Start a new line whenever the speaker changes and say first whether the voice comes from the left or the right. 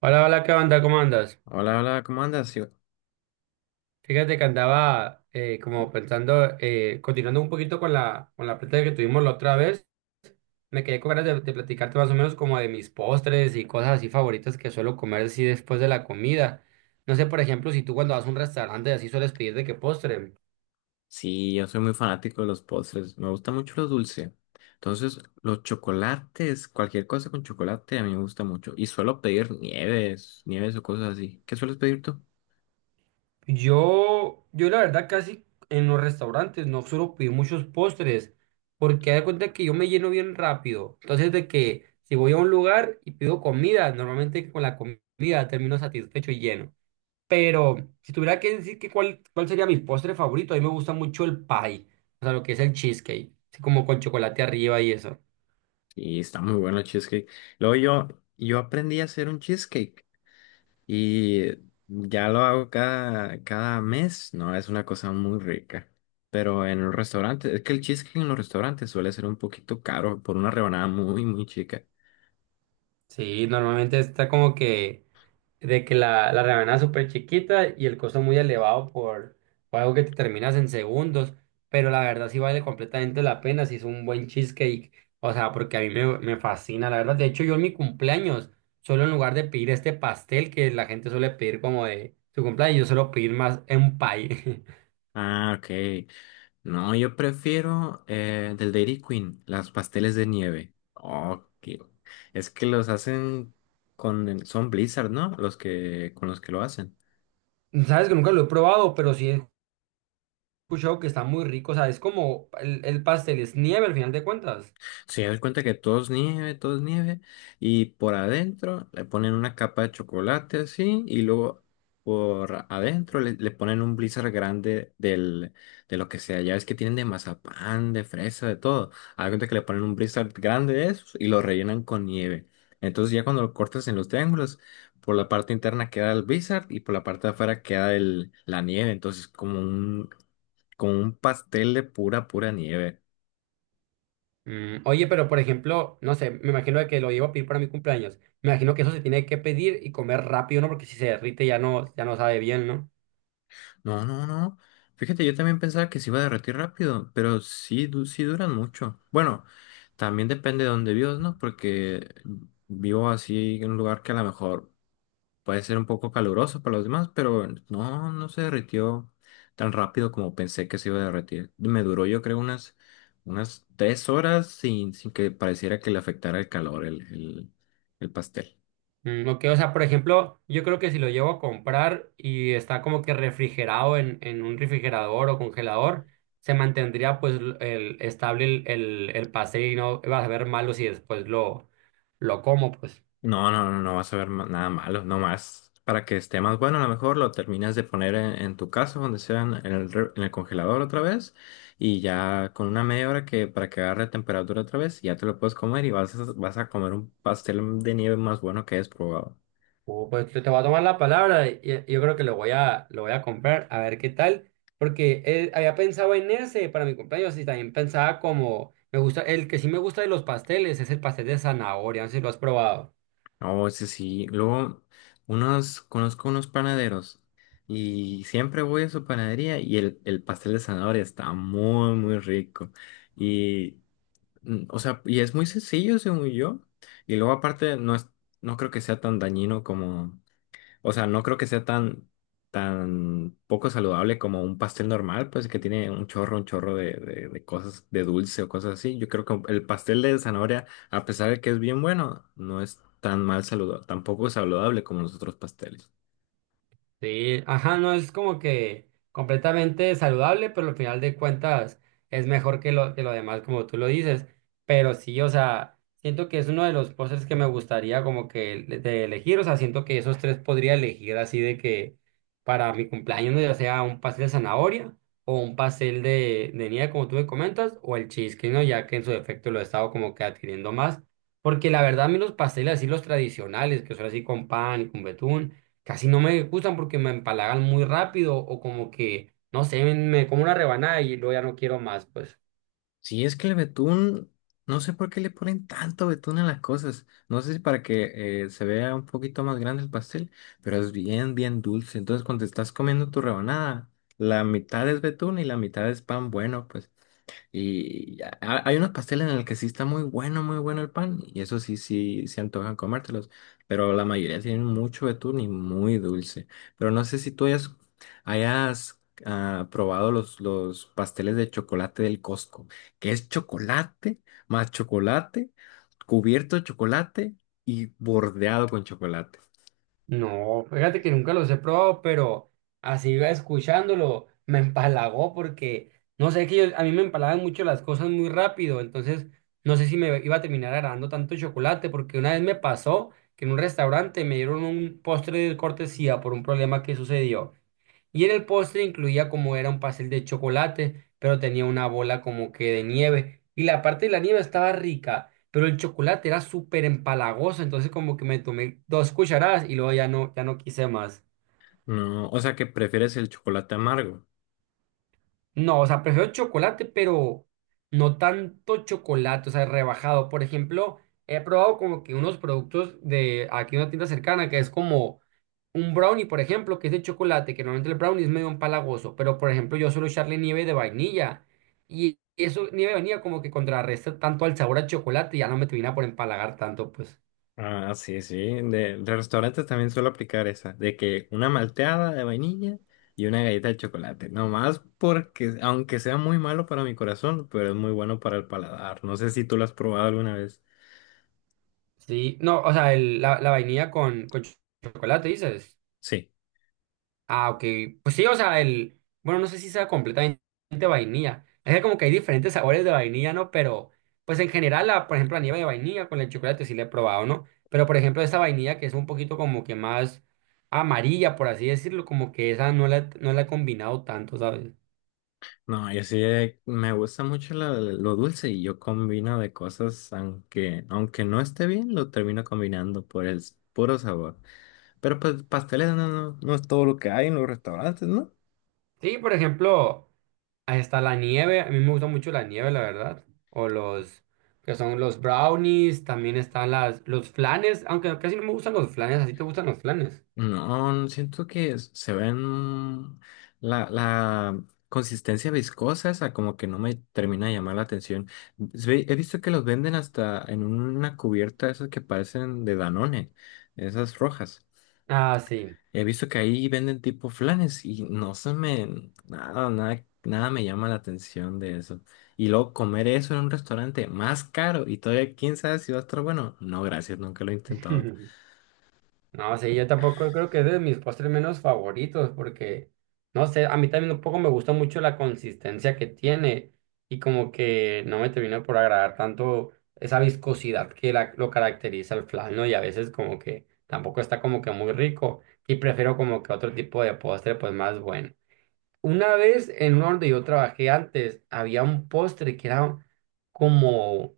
right: Hola, hola, ¿qué onda? ¿Cómo andas?
left: Hola, hola, ¿cómo andas?
right: Fíjate que andaba como pensando, continuando un poquito con con la plática que tuvimos la otra vez, me quedé con ganas de platicarte más o menos como de mis postres y cosas así favoritas que suelo comer así después de la comida. No sé, por ejemplo, si tú cuando vas a un restaurante así sueles pedir de qué postre.
left: Sí, yo soy muy fanático de los postres, me gusta mucho lo dulce. Entonces, los chocolates, cualquier cosa con chocolate a mí me gusta mucho. Y suelo pedir nieves o cosas así. ¿Qué sueles pedir tú?
right: Yo la verdad casi en los restaurantes no suelo pedir muchos postres porque hay cuenta que yo me lleno bien rápido. Entonces de que si voy a un lugar y pido comida, normalmente con la comida termino satisfecho y lleno. Pero si tuviera que decir que cuál sería mi postre favorito, a mí me gusta mucho el pie, o sea, lo que es el cheesecake, así como con chocolate arriba y eso.
left: Y está muy bueno el cheesecake. Luego yo aprendí a hacer un cheesecake y ya lo hago cada mes. No, es una cosa muy rica. Pero en un restaurante, es que el cheesecake en los restaurantes suele ser un poquito caro por una rebanada muy chica.
right: Sí, normalmente está como que de que la rebanada es súper chiquita y el costo muy elevado por algo que te terminas en segundos, pero la verdad sí vale completamente la pena si es un buen cheesecake, o sea, porque a mí me fascina, la verdad. De hecho, yo en mi cumpleaños, solo en lugar de pedir este pastel que la gente suele pedir como de su cumpleaños, yo suelo pedir más un pie.
left: Ah, ok. No, yo prefiero del Dairy Queen, las pasteles de nieve. Es que los hacen son Blizzard, ¿no? Los que con los que lo hacen.
right: Sabes que nunca lo he probado, pero sí he escuchado que está muy rico, o sea, es como el pastel, es nieve al final de cuentas.
left: Se dan cuenta que todo es nieve, y por adentro le ponen una capa de chocolate así, y luego por adentro le ponen un blizzard grande de lo que sea. Ya ves que tienen de mazapán, de fresa, de todo. Hagan cuenta que le ponen un blizzard grande de esos y lo rellenan con nieve. Entonces ya cuando lo cortas en los triángulos, por la parte interna queda el blizzard y por la parte de afuera queda la nieve. Entonces como un pastel de pura nieve.
right: Mm, oye, pero por ejemplo, no sé, me imagino de que lo llevo a pedir para mi cumpleaños. Me imagino que eso se tiene que pedir y comer rápido, ¿no? Porque si se derrite ya no sabe bien, ¿no?
left: No, no, no. Fíjate, yo también pensaba que se iba a derretir rápido, pero sí, sí duran mucho. Bueno, también depende de dónde vivas, ¿no? Porque vivo así en un lugar que a lo mejor puede ser un poco caluroso para los demás, pero no, no se derritió tan rápido como pensé que se iba a derretir. Me duró, yo creo, unas 3 horas sin que pareciera que le afectara el calor, el pastel.
right: Mm, ok, o sea, por ejemplo, yo creo que si lo llevo a comprar y está como que refrigerado en un refrigerador o congelador, se mantendría pues l- el, estable el pastel y no va a saber malo si después lo como, pues.
left: No, no, no vas a ver nada malo, no más. Para que esté más bueno, a lo mejor lo terminas de poner en tu casa, donde sea, en en el congelador otra vez, y ya con una media hora que para que agarre temperatura otra vez, ya te lo puedes comer y vas a, vas a comer un pastel de nieve más bueno que hayas probado.
right: Pues te voy a tomar la palabra y yo creo que lo voy a comprar a ver qué tal, porque había pensado en ese para mi cumpleaños y también pensaba como, me gusta, el que sí me gusta de los pasteles es el pastel de zanahoria, no sé si lo has probado.
left: No, ese sí. Luego, unos, conozco unos panaderos y siempre voy a su panadería y el pastel de zanahoria está muy rico. Y. Mm, o sea, y es muy sencillo, según yo. Y luego aparte no creo que sea tan dañino como, o sea, no creo que sea tan poco saludable como un pastel normal, pues que tiene un chorro de cosas, de dulce o cosas así. Yo creo que el pastel de zanahoria, a pesar de que es bien bueno, no es tan mal saludable, tampoco saludable como los otros pasteles.
right: Sí, ajá, no es como que completamente saludable, pero al final de cuentas es mejor que que lo demás, como tú lo dices. Pero sí, o sea, siento que es uno de los postres que me gustaría como que le- de elegir, o sea, siento que esos tres podría elegir así de que para mi cumpleaños, ¿no? Ya sea un pastel de zanahoria o un pastel de nieve, como tú me comentas, o el cheesecake, ¿no? Ya que en su defecto lo he estado como que adquiriendo más. Porque la verdad, a mí los pasteles así, los tradicionales, que son así con pan y con betún casi no me gustan porque me empalagan muy rápido o como que, no sé, me como una rebanada y luego ya no quiero más, pues.
left: Sí, es que el betún, no sé por qué le ponen tanto betún a las cosas. No sé si para que se vea un poquito más grande el pastel, pero es bien dulce. Entonces, cuando te estás comiendo tu rebanada, la mitad es betún y la mitad es pan bueno, pues. Y ha- hay unos pasteles en el que sí está muy bueno, muy bueno el pan, y eso sí, sí, se antojan comértelos, pero la mayoría tienen mucho betún y muy dulce. Pero no sé si tú hayas probado los pasteles de chocolate del Costco, que es chocolate más chocolate, cubierto de chocolate y bordeado con chocolate.
right: No, fíjate que nunca los he probado, pero así iba escuchándolo, me empalagó porque, no sé, que yo- a mí me empalagan mucho las cosas muy rápido, entonces no sé si me iba a terminar agradando tanto chocolate porque una vez me pasó que en un restaurante me dieron un postre de cortesía por un problema que sucedió. Y en el postre incluía como era un pastel de chocolate, pero tenía una bola como que de nieve. Y la parte de la nieve estaba rica, pero el chocolate era súper empalagoso, entonces como que me tomé dos cucharadas y luego ya no quise más.
left: No, o sea que prefieres el chocolate amargo.
right: No, o sea, prefiero chocolate, pero no tanto chocolate, o sea, rebajado. Por ejemplo, he probado como que unos productos de aquí una tienda cercana que es como un brownie, por ejemplo, que es de chocolate, que normalmente el brownie es medio empalagoso, pero por ejemplo, yo suelo echarle nieve de vainilla y eso, nieve de vainilla como que contrarresta tanto al sabor a chocolate y ya no me termina por empalagar tanto, pues.
left: Ah, sí, sí. De restaurantes también suelo aplicar esa, de que una malteada de vainilla y una galleta de chocolate. Nomás porque, aunque sea muy malo para mi corazón, pero es muy bueno para el paladar. No sé si tú lo has probado alguna vez.
right: Sí, no, o sea, el- la vainilla con ch- chocolate, dices.
left: Sí.
right: Ah, ok. Pues sí, o sea, el, bueno, no sé si sea completamente vainilla. Es que como que hay diferentes sabores de vainilla, ¿no? Pero, pues en general, la, por ejemplo, la nieve de vainilla con el chocolate sí la he probado, ¿no? Pero, por ejemplo, esta vainilla que es un poquito como que más amarilla, por así decirlo, como que esa no la he combinado tanto, ¿sabes?
left: No, yo sí me gusta mucho lo dulce y yo combino de cosas, aunque no esté bien, lo termino combinando por puro sabor. Pero pues pasteles no, no, no es todo lo que hay en los restaurantes, ¿no?
right: Sí, por ejemplo, hasta la nieve, a mí me gusta mucho la nieve, la verdad. O los, que son los brownies, también están las, los flanes, aunque casi no me gustan los flanes, ¿así te gustan los flanes?
left: No, siento que se ven la consistencia viscosa, esa como que no me termina de llamar la atención. He visto que los venden hasta en una cubierta, esas que parecen de Danone, esas rojas.
right: Ah, sí.
left: He visto que ahí venden tipo flanes y no se me, nada me llama la atención de eso. Y luego comer eso en un restaurante más caro y todavía quién sabe si va a estar bueno. No, gracias, nunca lo he intentado.
right: No, sí, yo tampoco creo que es de mis postres menos favoritos porque, no sé, a mí también un poco me gusta mucho la consistencia que tiene y como que no me termina por agradar tanto esa viscosidad que la- lo caracteriza el flan, ¿no? Y a veces como que tampoco está como que muy rico y prefiero como que otro tipo de postre pues más bueno. Una vez en uno donde yo trabajé antes había un postre que era como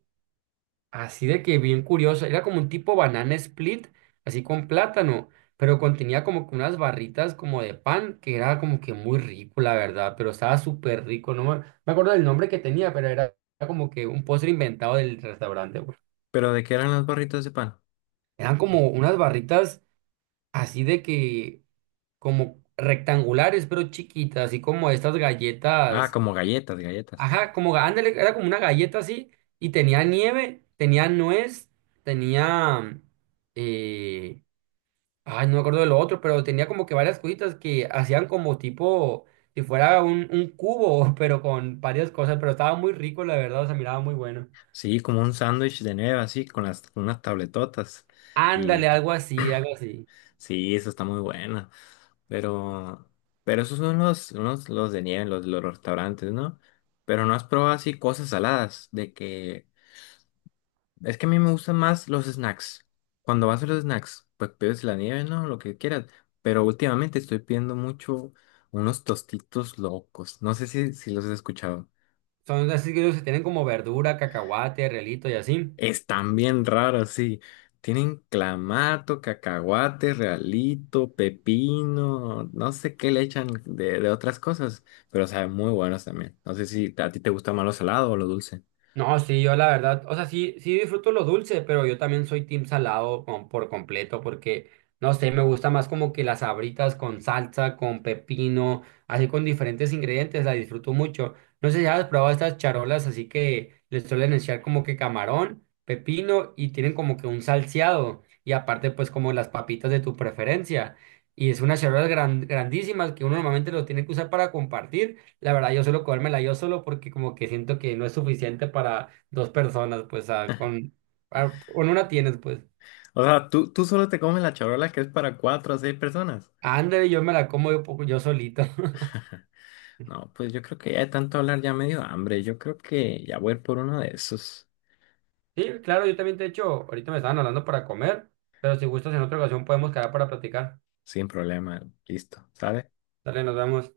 right: Así de que bien curioso, era como un tipo banana split, así con plátano, pero contenía como que unas barritas como de pan, que era como que muy rico, la verdad, pero estaba súper rico, no me, me acuerdo del nombre que tenía, pero era como que un postre inventado del restaurante, pues.
left: Pero ¿de qué eran las barritas de pan?
right: Eran como unas barritas así de que, como rectangulares, pero chiquitas, así como estas
left: Ah,
right: galletas,
left: como galletas, galletas.
right: ajá, como, ga- ándale, era como una galleta así, y tenía nieve, tenía nuez, tenía eh, ay, no me acuerdo de lo otro, pero tenía como que varias cositas que hacían como tipo, si fuera un cubo, pero con varias cosas, pero estaba muy rico, la verdad, o sea, miraba muy bueno.
left: Sí, como un sándwich de nieve así, con con unas tabletotas. Y
right: Ándale, algo así, algo así.
left: sí, eso está muy bueno. Pero, pero esos son los de nieve, los restaurantes, ¿no? Pero no has probado así cosas saladas, de que... Es que a mí me gustan más los snacks. Cuando vas a los snacks, pues pides la nieve, ¿no? Lo que quieras. Pero últimamente estoy pidiendo mucho unos tostitos locos. No sé si los has escuchado.
right: Son así que ellos tienen como verdura, cacahuate, relito y así.
left: Están bien raros, sí. Tienen clamato, cacahuate, realito, pepino, no sé qué le echan de otras cosas, pero saben muy buenos también. No sé si a ti te gusta más lo salado o lo dulce.
right: No, sí, yo la verdad, o sea, sí, sí disfruto lo dulce, pero yo también soy team salado con- por completo, porque, no sé, me gusta más como que las sabritas con salsa, con pepino, así con diferentes ingredientes, la disfruto mucho. No sé si has probado estas charolas, así que les suelen echar como que camarón, pepino y tienen como que un salseado y aparte pues como las papitas de tu preferencia. Y es unas charolas gran- grandísimas que uno normalmente lo tiene que usar para compartir. La verdad, yo suelo comérmela yo solo porque como que siento que no es suficiente para dos personas, pues, con una tienes, pues.
left: O sea, ¿ tú solo te comes la charola que es para 4 o 6 personas?
right: Ándale, yo me la como yo, po- yo solito.
left: No, pues yo creo que ya de tanto hablar ya me dio hambre. Yo creo que ya voy a ir por uno de esos
right: Sí, claro, yo también, de hecho, ahorita me estaban hablando para comer, pero si gustas en otra ocasión podemos quedar para platicar.
left: sin problema. Listo, ¿sabes?
right: Dale, nos vemos.